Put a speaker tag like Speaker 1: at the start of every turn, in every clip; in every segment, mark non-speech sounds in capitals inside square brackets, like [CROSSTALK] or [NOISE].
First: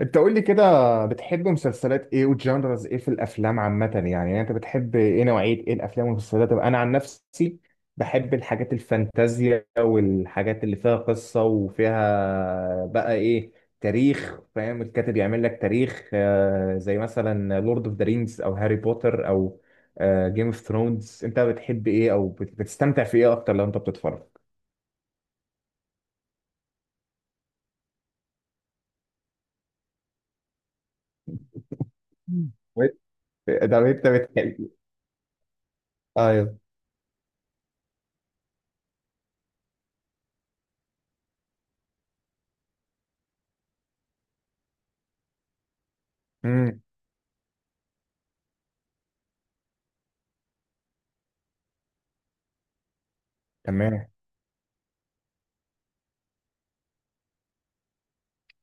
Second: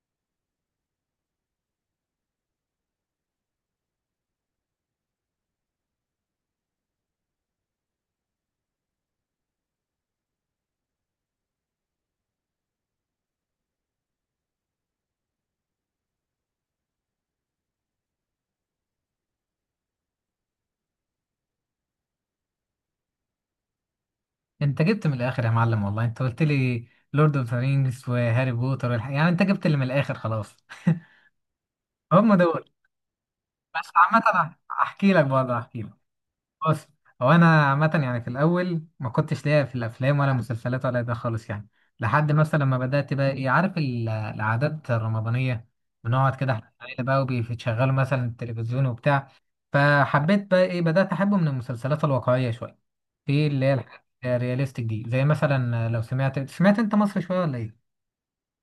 Speaker 1: انت قول لي كده. بتحب مسلسلات ايه وجانرز ايه في الافلام عامه يعني انت بتحب ايه، نوعيه ايه الافلام والمسلسلات؟ طب انا عن نفسي بحب الحاجات الفانتازيا والحاجات اللي فيها قصه وفيها بقى ايه، تاريخ، فاهم؟ الكاتب يعمل لك تاريخ، زي مثلا لورد اوف ذا رينجز او هاري بوتر او جيم اوف ثرونز. انت بتحب ايه او بتستمتع في ايه اكتر لو انت بتتفرج؟
Speaker 2: انت جبت من الاخر يا معلم، والله انت قلت لي لورد اوف ذا رينجز وهاري بوتر والحاجة. يعني انت جبت اللي من الاخر خلاص. [LAUGHS] هم
Speaker 1: مم.
Speaker 2: دول.
Speaker 1: ده
Speaker 2: بس
Speaker 1: انت
Speaker 2: عامة
Speaker 1: بتحب؟
Speaker 2: احكي لك برضه احكي لك.
Speaker 1: ايوه.
Speaker 2: بص، هو انا عامه يعني في الاول ما كنتش ليا في الافلام ولا مسلسلات ولا ده خالص، يعني لحد مثلا ما بدات بقى ايه، عارف العادات الرمضانيه، بنقعد كده احنا
Speaker 1: امم.
Speaker 2: العيله بقى وبيشغلوا مثلا التلفزيون وبتاع. فحبيت بقى ايه، بدات احبه من المسلسلات الواقعيه شويه، في اللي هي الحاجات
Speaker 1: تمام.
Speaker 2: الرياليستيك دي، زي مثلا لو سمعت انت مصر شويه ولا ايه؟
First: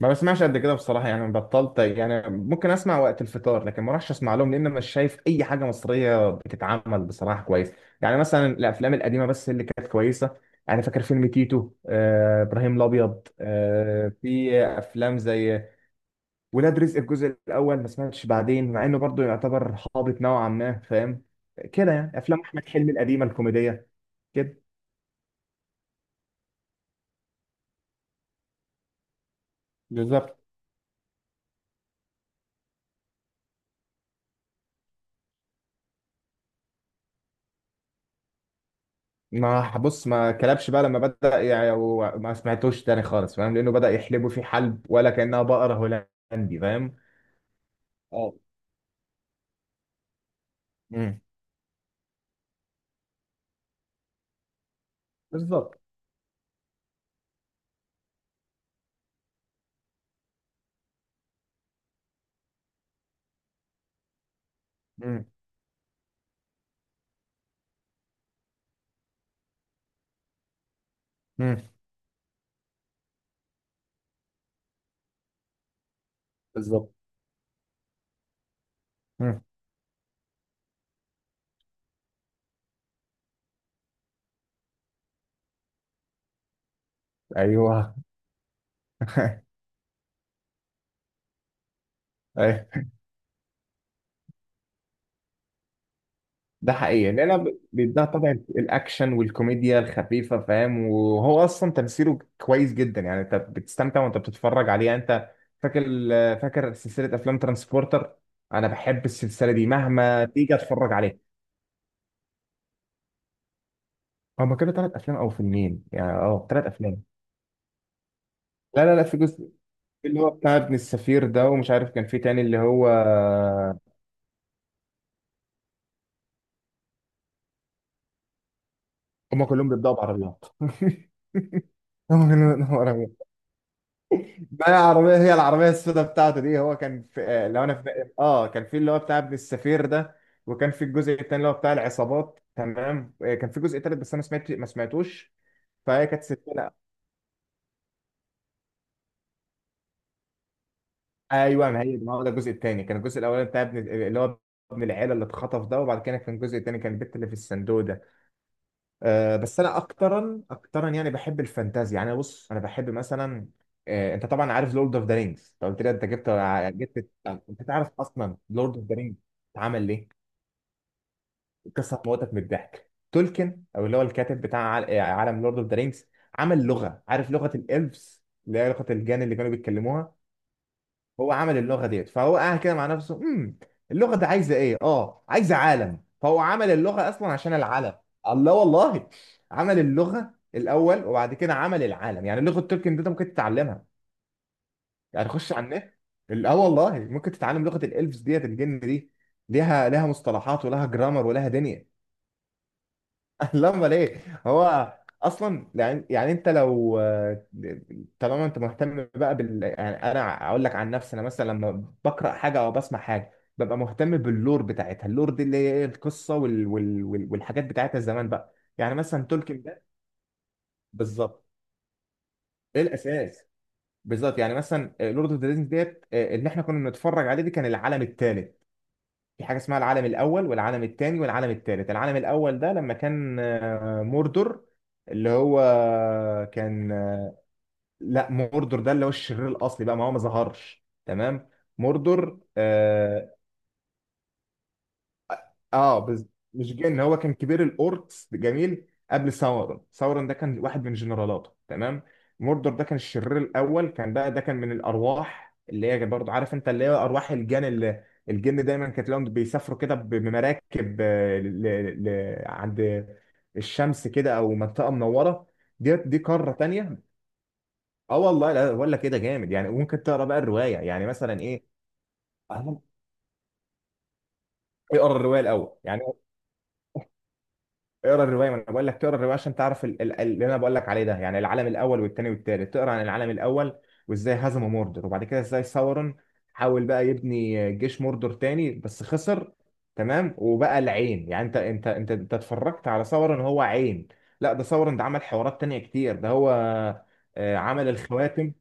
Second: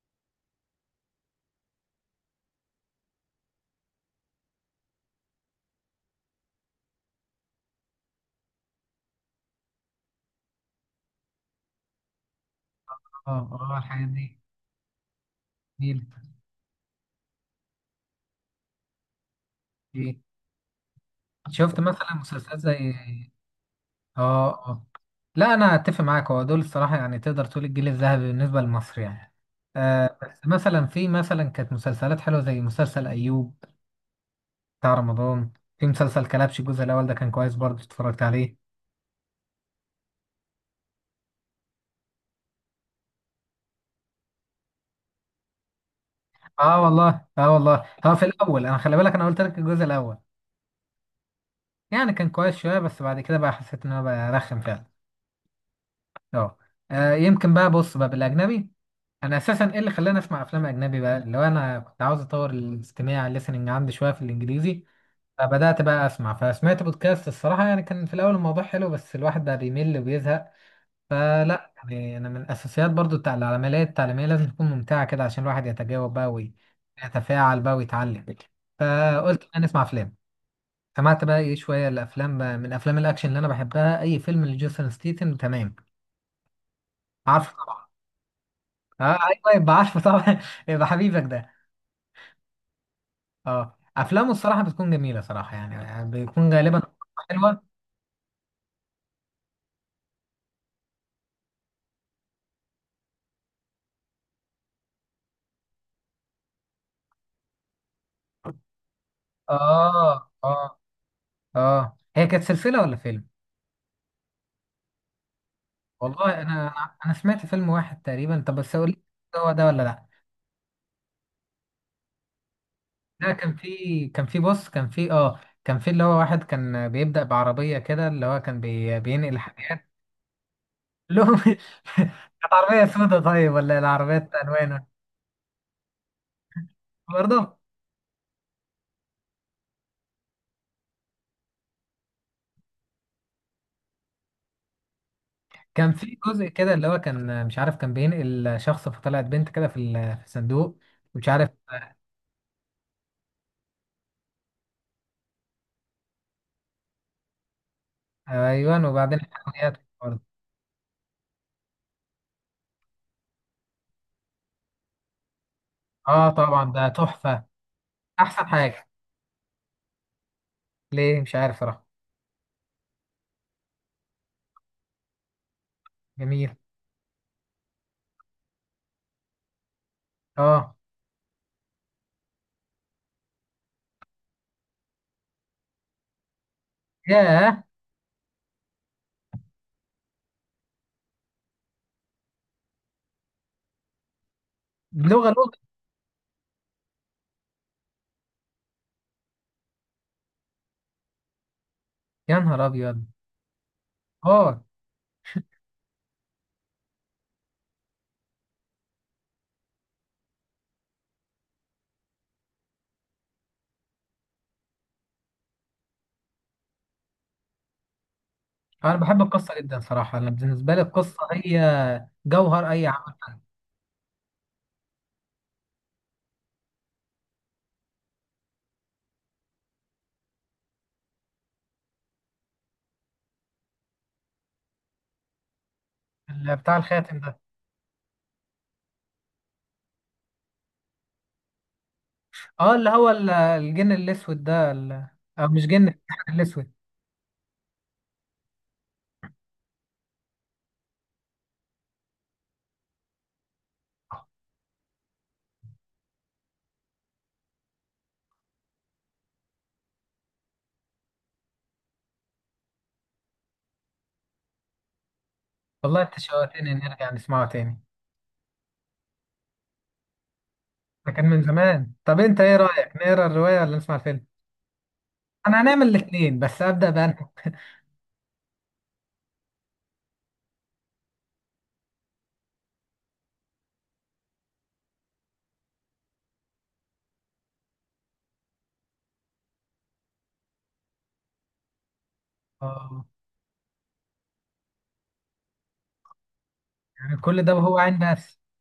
Speaker 1: ما بسمعش قد كده بصراحة، يعني بطلت، يعني ممكن أسمع وقت الفطار لكن ما راحش أسمع لهم، لأن مش شايف أي حاجة مصرية بتتعمل بصراحة كويس. يعني مثلا الأفلام القديمة بس اللي كانت كويسة. أنا فاكر فيلم تيتو، إبراهيم الأبيض،
Speaker 2: اه اه، الحاجات دي
Speaker 1: في أفلام زي
Speaker 2: جميلة.
Speaker 1: ولاد رزق الجزء الأول. ما سمعتش بعدين مع إنه برضه يعتبر
Speaker 2: ايه،
Speaker 1: هابط نوعا ما، فاهم
Speaker 2: شفت
Speaker 1: كده؟
Speaker 2: مثلا
Speaker 1: يعني أفلام
Speaker 2: مسلسلات
Speaker 1: أحمد حلمي
Speaker 2: زي
Speaker 1: القديمة الكوميدية كده.
Speaker 2: اه اه. لا انا اتفق معاك، هو دول الصراحه يعني، تقدر تقول الجيل الذهبي بالنسبه لمصر يعني. آه
Speaker 1: بالظبط.
Speaker 2: بس مثلا، في مثلا كانت مسلسلات حلوه زي مسلسل ايوب بتاع رمضان. في مسلسل كلبش الجزء الاول، ده كان كويس برضه، اتفرجت عليه.
Speaker 1: ما بص، ما كلبش بقى لما بدأ يعني، وما سمعتوش تاني خالص، فاهم؟ لأنه بدأ يحلبوا فيه حلب، ولا كأنها بقرة هولندي،
Speaker 2: اه
Speaker 1: فاهم؟
Speaker 2: والله، اه والله، هو في
Speaker 1: اه.
Speaker 2: الاول انا خلي بالك انا قلت لك الجزء الاول،
Speaker 1: مم.
Speaker 2: يعني كان كويس شويه، بس بعد كده بقى حسيت ان هو بقى رخم فعلا.
Speaker 1: بالظبط.
Speaker 2: اه. آه، يمكن بقى، بص بقى بالاجنبي، انا اساسا ايه اللي خلاني اسمع افلام اجنبي بقى، اللي هو انا كنت عاوز اطور الاستماع الليسننج عندي شويه في الانجليزي.
Speaker 1: مم.
Speaker 2: فبدأت بقى أسمع، فسمعت بودكاست. الصراحة يعني كان في الأول الموضوع حلو، بس الواحد بقى بيمل وبيزهق.
Speaker 1: مم.
Speaker 2: فلا يعني أنا من الأساسيات برضو بتاع العمليات التعليمية لازم تكون ممتعة كده، عشان الواحد يتجاوب بقى
Speaker 1: بالظبط.
Speaker 2: ويتفاعل بقى ويتعلم.
Speaker 1: مم.
Speaker 2: فقلت بقى نسمع أفلام. سمعت بقى إيه شوية الأفلام بقى، من أفلام الأكشن اللي أنا بحبها، أي فيلم لجيسون ستيتن. تمام، عارفه طبعا.
Speaker 1: ايوه.
Speaker 2: أه أيوه،
Speaker 1: [LAUGHS]
Speaker 2: يبقى عارفه طبعا. [LAUGHS] يبقى حبيبك ده.
Speaker 1: أيوة.
Speaker 2: أه، أفلامه الصراحة بتكون جميلة صراحة، يعني بيكون
Speaker 1: ده
Speaker 2: غالبا
Speaker 1: حقيقي، لان انا
Speaker 2: حلوة.
Speaker 1: بيديها طبع الاكشن والكوميديا الخفيفه، فاهم؟ وهو اصلا تمثيله كويس جدا، يعني انت بتستمتع وانت بتتفرج عليه. يعني انت فاكر، فاكر سلسله افلام ترانسبورتر؟ انا بحب السلسله دي مهما
Speaker 2: اه
Speaker 1: تيجي
Speaker 2: اه.
Speaker 1: اتفرج عليها.
Speaker 2: اه، هي كانت سلسلة ولا فيلم؟
Speaker 1: هما كانوا ثلاث افلام او فيلمين، يعني
Speaker 2: والله انا
Speaker 1: ثلاث
Speaker 2: انا
Speaker 1: افلام.
Speaker 2: أنا سمعت فيلم واحد تقريبا، طب بس
Speaker 1: لا
Speaker 2: اقول
Speaker 1: لا
Speaker 2: لك،
Speaker 1: لا في جزء
Speaker 2: هو ده ولا لا؟
Speaker 1: اللي هو بتاع ابن السفير ده، ومش عارف كان في تاني اللي هو.
Speaker 2: ده كان في كان في بص كان في اه كان في اللي هو واحد كان بيبدأ بعربية كده، اللي هو كان بينقل
Speaker 1: هما كلهم
Speaker 2: حاجة
Speaker 1: بيبدأوا بعربيات.
Speaker 2: لهم.
Speaker 1: [LAUGHS] هما
Speaker 2: [LAUGHS] كانت
Speaker 1: كلهم بيبدأوا
Speaker 2: عربية سودة
Speaker 1: بعربيات.
Speaker 2: طيب، ولا العربيات
Speaker 1: ما هي
Speaker 2: ألوان؟
Speaker 1: العربية، هي العربية السوداء بتاعته دي. هو كان في
Speaker 2: برضه
Speaker 1: لو انا في كان في اللي هو بتاع ابن السفير ده، وكان في الجزء التاني اللي هو بتاع العصابات، تمام؟ كان في جزء تالت بس انا ما سمعتوش.
Speaker 2: كان
Speaker 1: فهي
Speaker 2: في
Speaker 1: كانت
Speaker 2: جزء
Speaker 1: سلسلة.
Speaker 2: كده، اللي هو كان مش عارف، كان بينقل شخص فطلعت بنت كده في الصندوق، مش عارف.
Speaker 1: ايوه، ما هو ده الجزء التاني، كان الجزء الاولاني بتاع ابن اللي هو ابن العيله اللي اتخطف ده، وبعد كده كان الجزء التاني، كان البت اللي في الصندوق ده.
Speaker 2: ايوه، وبعدين
Speaker 1: بس
Speaker 2: الحاجات
Speaker 1: انا
Speaker 2: برضه.
Speaker 1: اكترا اكترا يعني بحب الفانتازيا. يعني أنا بص، انا بحب مثلا، انت طبعا عارف لورد اوف ذا رينجز، انت قلت لي. انت
Speaker 2: اه، طبعا ده
Speaker 1: جبت آه،
Speaker 2: تحفة،
Speaker 1: انت تعرف اصلا
Speaker 2: احسن
Speaker 1: لورد اوف
Speaker 2: حاجة.
Speaker 1: ذا رينجز اتعمل ليه؟
Speaker 2: ليه؟ مش عارف صراحة.
Speaker 1: القصه هتموتك من الضحك. تولكن او اللي هو الكاتب بتاع عالم لورد اوف ذا رينجز
Speaker 2: جميل.
Speaker 1: عمل لغه. عارف لغه الالفز اللي هي لغه الجان اللي كانوا بيتكلموها؟
Speaker 2: اه.
Speaker 1: هو عمل اللغه ديت، فهو قاعد كده مع نفسه، امم، اللغه دي عايزه ايه؟ اه، عايزه عالم. فهو عمل اللغه اصلا عشان
Speaker 2: ياه.
Speaker 1: العالم. الله والله. عمل اللغه الاول وبعد كده عمل العالم. يعني لغه تولكن دي انت ممكن تتعلمها، يعني
Speaker 2: بلغة لغة.
Speaker 1: تخش على النت. والله ممكن تتعلم لغه الالفز ديت، الجن دي، ليها، ليها مصطلحات ولها جرامر ولها دنيا.
Speaker 2: يا نهار ابيض.
Speaker 1: [LAUGHS] لا امال ايه
Speaker 2: اه،
Speaker 1: هو؟ اصلا يعني، يعني انت لو، طالما انت مهتم بقى بال، يعني انا اقول لك عن نفسي، انا مثلا لما بقرا حاجه او بسمع حاجه ببقى مهتم باللور بتاعتها. اللور دي اللي هي ايه القصه والحاجات بتاعتها زمان بقى. يعني
Speaker 2: انا بحب
Speaker 1: مثلا
Speaker 2: القصة
Speaker 1: تولكن
Speaker 2: جدا
Speaker 1: ده،
Speaker 2: صراحة، انا بالنسبة لي القصة
Speaker 1: بالظبط،
Speaker 2: هي جوهر
Speaker 1: ايه
Speaker 2: اي عمل.
Speaker 1: الاساس. بالظبط. يعني مثلا لورد اوف ذا رينجز ديت، اللي احنا كنا بنتفرج عليه دي، كان العالم الثالث. في حاجه اسمها العالم الاول والعالم الثاني والعالم الثالث. العالم الاول ده لما كان موردور، اللي هو
Speaker 2: بتاع
Speaker 1: كان،
Speaker 2: الخاتم ده.
Speaker 1: لا، موردور ده اللي هو الشرير الاصلي بقى، ما هو ما ظهرش، تمام؟ موردور،
Speaker 2: اه، اللي هو الجن الاسود ده، او مش جن،
Speaker 1: اه
Speaker 2: السحر
Speaker 1: بز...
Speaker 2: الاسود.
Speaker 1: مش جن، هو كان كبير الاوركس. جميل. قبل ساورون، ساورون ده كان واحد من جنرالاته، تمام؟ موردور ده كان الشرير الاول. كان بقى ده كان من الارواح اللي هي برضه، عارف انت، اللي هي ارواح الجن، اللي الجن دايما كانت لهم بيسافروا كده بمراكب، ل... عند الشمس كده، او منطقه منوره، دي
Speaker 2: والله
Speaker 1: دي
Speaker 2: انت
Speaker 1: قاره
Speaker 2: شوقتني
Speaker 1: تانية.
Speaker 2: نرجع نسمعه تاني.
Speaker 1: اه والله. لا بقول لك كده جامد، يعني ممكن تقرا بقى الروايه، يعني
Speaker 2: ده كان
Speaker 1: مثلا
Speaker 2: من
Speaker 1: ايه.
Speaker 2: زمان. طب انت ايه رأيك، نقرا الرواية ولا نسمع الفيلم؟
Speaker 1: اقرا الروايه
Speaker 2: انا
Speaker 1: الاول
Speaker 2: هنعمل
Speaker 1: يعني.
Speaker 2: الاثنين، بس ابدأ بأنهي؟
Speaker 1: اقرا الروايه، ما انا بقول لك تقرا الروايه عشان تعرف اللي انا بقول لك عليه ده. يعني العالم الاول والثاني والثالث، تقرا عن العالم الاول وازاي هزموا موردر، وبعد كده ازاي ساورون حاول بقى يبني جيش موردر تاني بس خسر، تمام؟ وبقى العين. يعني انت اتفرجت
Speaker 2: اه.
Speaker 1: على ساورون، هو عين. لا، ده ساورون ده عمل حوارات تانية كتير، ده هو
Speaker 2: يعني كل ده وهو
Speaker 1: عمل
Speaker 2: عين بس؟
Speaker 1: الخواتم.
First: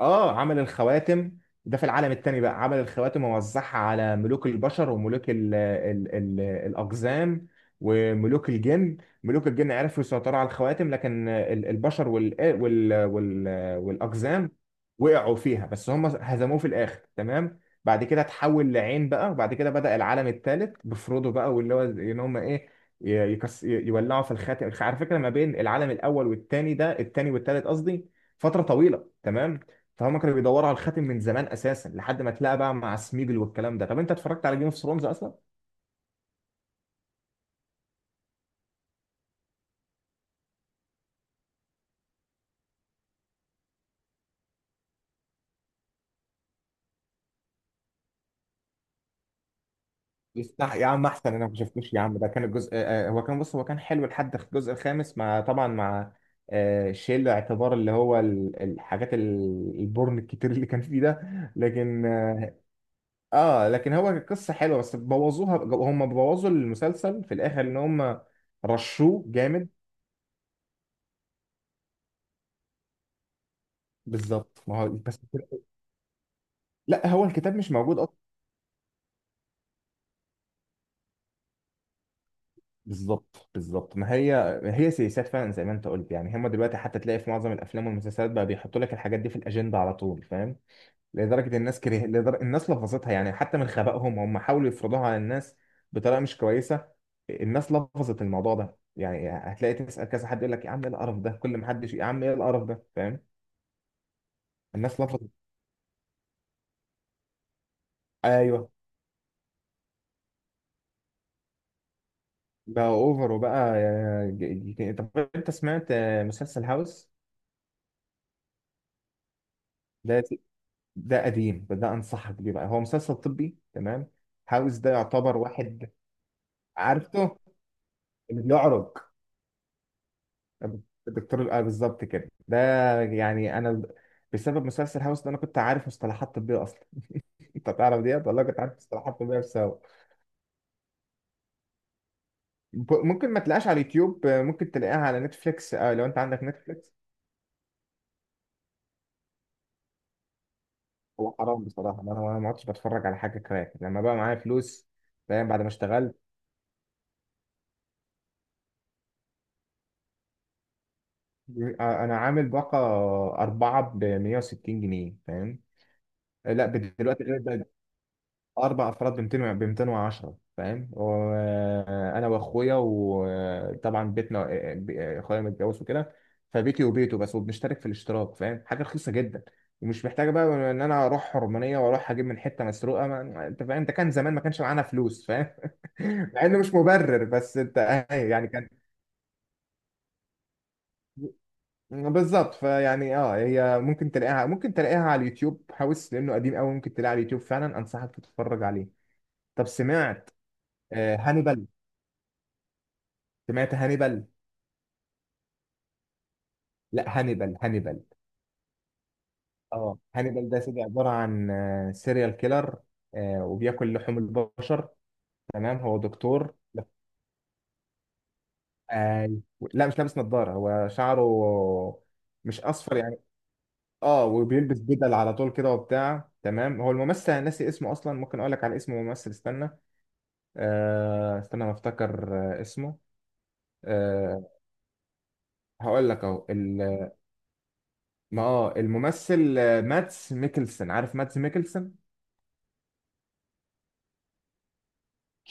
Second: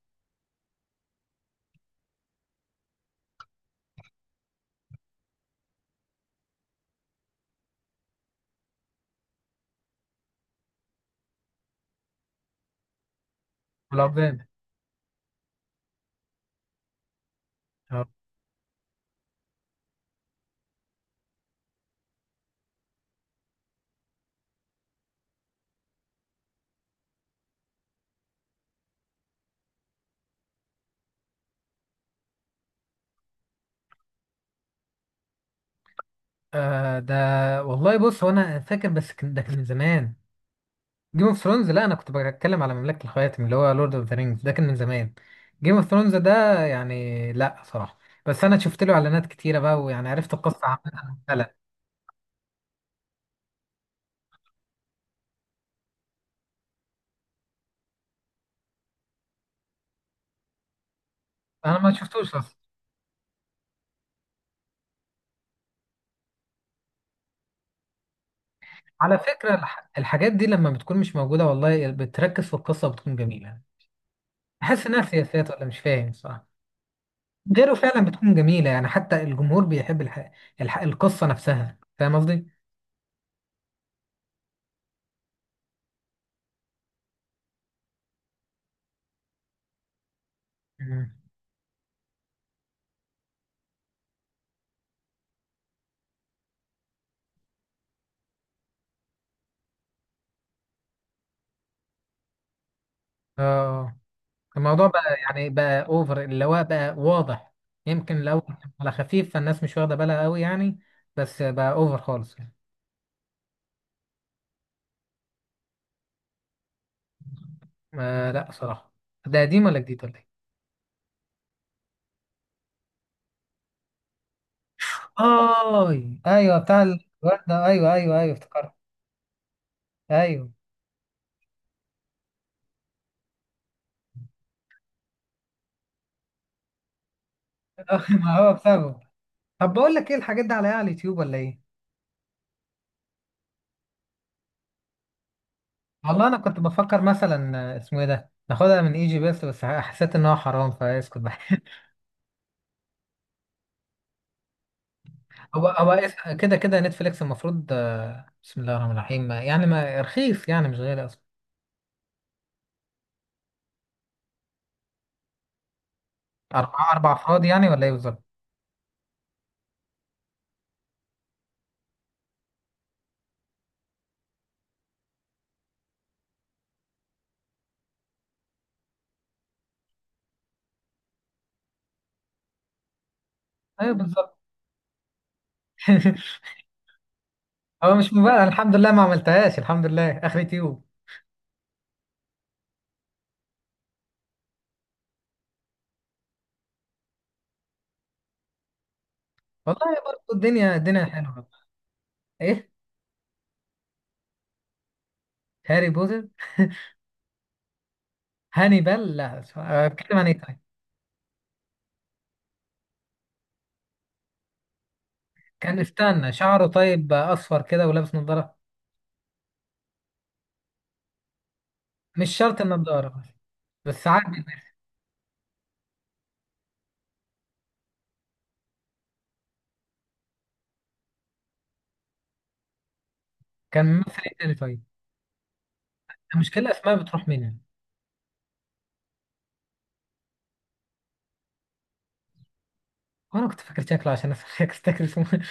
Speaker 1: اه، عمل الخواتم. ده في العالم التاني بقى، عمل الخواتم ووزعها على ملوك البشر وملوك ال الأقزام وملوك الجن. ملوك الجن عرفوا يسيطروا على الخواتم، لكن ال- البشر وال
Speaker 2: والعظام.
Speaker 1: والأقزام وقعوا فيها. بس هم هزموه في الآخر، تمام؟ بعد كده اتحول لعين بقى، وبعد كده بدأ العالم الثالث بفرودو بقى، واللي هو ان هم ايه، يكس، يولعوا في الخاتم. على فكرة، ما بين العالم الأول والتاني، ده التاني والتالت قصدي، فترة طويلة، تمام؟ فهم كانوا بيدوروا على الخاتم من زمان اساسا، لحد ما اتلاقى بقى مع سميجل والكلام ده. طب انت اتفرجت على جيم اوف ثرونز اصلا؟
Speaker 2: ده والله بص هو انا فاكر، بس ده كان من زمان. جيم اوف ثرونز؟ لا انا كنت بتكلم على مملكة الخواتم اللي هو لورد اوف ذا رينجز، ده كان من زمان. جيم اوف ثرونز ده يعني لا صراحة، بس انا شفت له اعلانات كتيرة بقى، ويعني عرفت القصة
Speaker 1: يستح يا
Speaker 2: عامة.
Speaker 1: عم، احسن انا
Speaker 2: لا
Speaker 1: ما شفتوش. يا عم ده كان الجزء، هو كان، بص هو كان حلو لحد الجزء الخامس، مع طبعا مع، شيل اعتبار اللي هو ال- الحاجات ال- البورن الكتير اللي كان فيه ده،
Speaker 2: انا ما
Speaker 1: لكن
Speaker 2: شفتوش اصلا.
Speaker 1: لكن هو القصه حلوه، بس بوظوها، هم بوظوا المسلسل في الاخر ان هم
Speaker 2: على
Speaker 1: رشوه
Speaker 2: فكرة
Speaker 1: جامد.
Speaker 2: الحاجات دي لما بتكون مش موجودة، والله بتركز في القصة وبتكون جميلة،
Speaker 1: بالظبط، ما
Speaker 2: بحس
Speaker 1: هو
Speaker 2: انها
Speaker 1: بس.
Speaker 2: سياسات ولا مش فاهم صراحة.
Speaker 1: لا، هو الكتاب مش
Speaker 2: غيره
Speaker 1: موجود.
Speaker 2: فعلا بتكون جميلة، يعني حتى الجمهور بيحب القصة نفسها، فاهم قصدي؟
Speaker 1: بالظبط، بالظبط، ما هي هي سياسات فعلا، زي ما انت قلت. يعني هم دلوقتي حتى تلاقي في معظم الافلام والمسلسلات بقى بيحطوا لك الحاجات دي في الاجنده على طول، فاهم؟
Speaker 2: مم.
Speaker 1: لدرجه الناس لفظتها. يعني حتى من خبائهم هم حاولوا يفرضوها على الناس بطريقه مش كويسه. الناس لفظت الموضوع ده. يعني هتلاقي تسال كذا حد يقول لك يا عم ايه القرف ده، كل ما حد يا عم ايه القرف ده، فاهم؟
Speaker 2: اه، الموضوع
Speaker 1: الناس
Speaker 2: بقى
Speaker 1: لفظت.
Speaker 2: يعني بقى اوفر، اللي هو بقى واضح. يمكن لو كان
Speaker 1: ايوه.
Speaker 2: على خفيف فالناس مش واخده بالها قوي يعني، بس بقى اوفر خالص يعني.
Speaker 1: بقى اوفر، وبقى طب انت سمعت مسلسل هاوس؟
Speaker 2: آه لا صراحه. ده قديم ولا جديد ولا
Speaker 1: ده،
Speaker 2: ايه؟
Speaker 1: ده قديم فده انصحك بيه بقى، هو مسلسل طبي، تمام؟ هاوس ده يعتبر واحد.
Speaker 2: اي ايوه، بتاع
Speaker 1: عارفه،
Speaker 2: الوردة، ايوه ايوه ايوه
Speaker 1: اللي
Speaker 2: افتكرت.
Speaker 1: بيعرج،
Speaker 2: ايوه.
Speaker 1: الدكتور الآه بالظبط كده ده. يعني انا بسبب مسلسل هاوس ده انا كنت عارف مصطلحات طبيه اصلا. [LAUGHS] انت تعرف
Speaker 2: [LAUGHS]
Speaker 1: ديت،
Speaker 2: ما
Speaker 1: والله
Speaker 2: هو
Speaker 1: كنت عارف
Speaker 2: بسببه.
Speaker 1: مصطلحات طبيه
Speaker 2: طب
Speaker 1: بسبب.
Speaker 2: بقول لك، ايه الحاجات دي عليها على اليوتيوب ولا ايه؟
Speaker 1: ممكن ما تلاقيهاش على اليوتيوب، ممكن تلاقيها على نتفليكس، لو انت
Speaker 2: والله انا
Speaker 1: عندك
Speaker 2: كنت
Speaker 1: نتفليكس.
Speaker 2: بفكر مثلا، آه، اسمه ايه ده؟ ناخدها من اي جي بيست، بس حسيت ان هو حرام فاسكت بقى.
Speaker 1: هو حرام بصراحه، انا ما عدتش بتفرج على حاجه كراك لما بقى معايا فلوس، فاهم؟ بعد ما اشتغلت.
Speaker 2: كده كده نتفليكس المفروض، بسم الله الرحمن الرحيم، يعني ما رخيص يعني، مش غالي اصلا.
Speaker 1: انا عامل باقه اربعه ب 160 جنيه، فاهم؟ لا
Speaker 2: أربعة، أربع
Speaker 1: دلوقتي غير
Speaker 2: أفراد يعني
Speaker 1: ده.
Speaker 2: ولا إيه بالظبط؟
Speaker 1: اربع افراد ب 200، ب 210، فاهم؟ وانا واخويا وطبعا بيتنا، اخويا متجوز وكده، فبيتي وبيته بس، وبنشترك في الاشتراك، فاهم؟ حاجه رخيصه جدا، ومش محتاجه بقى ان انا اروح حرمانيه واروح اجيب من حته مسروقه. ما... انت فاهم،
Speaker 2: أيوه
Speaker 1: ده كان زمان
Speaker 2: بالظبط.
Speaker 1: ما كانش معانا فلوس، فاهم؟ [LAUGHS]
Speaker 2: [LAUGHS]
Speaker 1: مع انه مش مبرر، بس انت
Speaker 2: هو مش
Speaker 1: أهي
Speaker 2: مبالغ،
Speaker 1: يعني كان.
Speaker 2: الحمد لله ما عملتهاش، الحمد لله، آخر تيوب.
Speaker 1: بالظبط، فيعني هي ممكن تلاقيها، ممكن تلاقيها على اليوتيوب. هاوس لانه قديم قوي ممكن تلاقيها على اليوتيوب فعلا، انصحك تتفرج عليه. طب
Speaker 2: والله برضه
Speaker 1: سمعت
Speaker 2: الدنيا حلوة.
Speaker 1: هانيبال؟
Speaker 2: إيه؟
Speaker 1: سمعت هانيبال؟
Speaker 2: هاري بوتر. [LAUGHS]
Speaker 1: لا، هانيبال، هانيبال.
Speaker 2: هانيبال؟ لا
Speaker 1: اه
Speaker 2: بتكلم عن إيه
Speaker 1: هانيبال
Speaker 2: طيب؟
Speaker 1: ده سيدي، عبارة عن سيريال كيلر، وبياكل لحوم البشر، تمام؟
Speaker 2: كان
Speaker 1: هو
Speaker 2: استنى،
Speaker 1: دكتور.
Speaker 2: شعره
Speaker 1: لا
Speaker 2: طيب أصفر كده ولابس نظارة.
Speaker 1: آه لا، مش لابس نظارة، هو شعره
Speaker 2: مش شرط
Speaker 1: مش أصفر
Speaker 2: النظارة،
Speaker 1: يعني.
Speaker 2: بس
Speaker 1: اه،
Speaker 2: عادي.
Speaker 1: وبيلبس بدل على طول كده وبتاع، تمام؟ هو الممثل أنا ناسي اسمه أصلا، ممكن أقول لك على اسم الممثل، استنى، استنى، ما أفتكر آه اسمه،
Speaker 2: كان ممثل إيه
Speaker 1: آه
Speaker 2: تاني طيب؟
Speaker 1: هقول لك أهو.
Speaker 2: المشكلة الأسماء بتروح مني.
Speaker 1: ما اه الممثل ماتس ميكلسن، عارف ماتس ميكلسن؟
Speaker 2: وأنا كنت فاكر شكله عشان أفتكر [LAUGHS] اسمه.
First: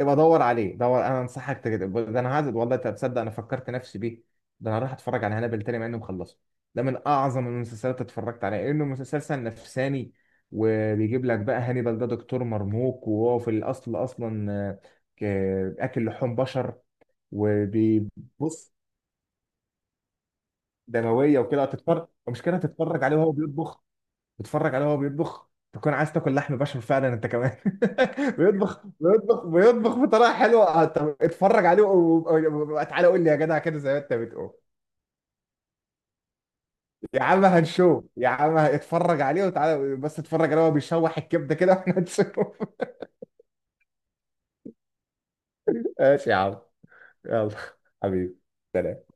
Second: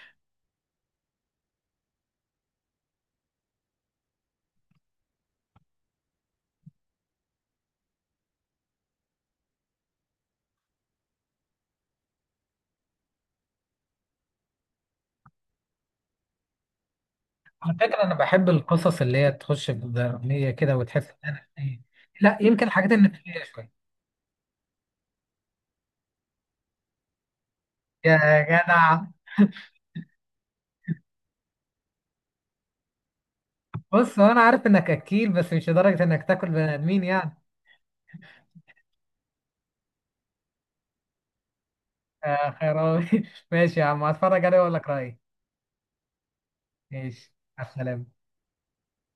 Speaker 1: ابقى دور عليه، دور، انا انصحك. تجد ده، انا عادت والله انت تصدق انا فكرت نفسي بيه، ده انا راح اتفرج على هانبل تاني مع انه مخلصه. ده من اعظم المسلسلات اللي اتفرجت عليها، انه مسلسل نفساني، وبيجيب لك بقى. هانيبال ده دكتور مرموق، وهو في الاصل اصلا ك- اكل لحوم بشر،
Speaker 2: على فكرة أنا بحب
Speaker 1: وبيبص
Speaker 2: القصص اللي هي تخش في الدرامية كده، وتحس إن
Speaker 1: دمويه
Speaker 2: أنا
Speaker 1: وكده.
Speaker 2: إيه.
Speaker 1: هتتفرج.
Speaker 2: لا،
Speaker 1: المشكله
Speaker 2: يمكن الحاجات
Speaker 1: هتتفرج عليه وهو
Speaker 2: النفسية شوية.
Speaker 1: بيطبخ. بتتفرج عليه وهو بيطبخ تكون عايز تاكل لحم بشر فعلا انت كمان. [LAUGHS]
Speaker 2: يا جدع.
Speaker 1: بيطبخ بطريقه حلوه. طب اتفرج عليه تعالى قول لي يا جدع كده زي ما انت
Speaker 2: بص هو أنا
Speaker 1: بتقول.
Speaker 2: عارف إنك أكيل، بس مش لدرجة إنك تاكل بني آدمين
Speaker 1: يا
Speaker 2: يعني.
Speaker 1: عم هنشوف، يا عم اتفرج عليه وتعالى، بس اتفرج عليه وهو بيشوح الكبده كده واحنا هنشوف.
Speaker 2: آه
Speaker 1: [LAUGHS]
Speaker 2: خيراوي. [LAUGHS] ماشي يا عم، هتفرج عليه وأقول لك رأيي.
Speaker 1: ماشي يا عم.
Speaker 2: ماشي،
Speaker 1: يلا،
Speaker 2: مع السلامة.
Speaker 1: حبيبي.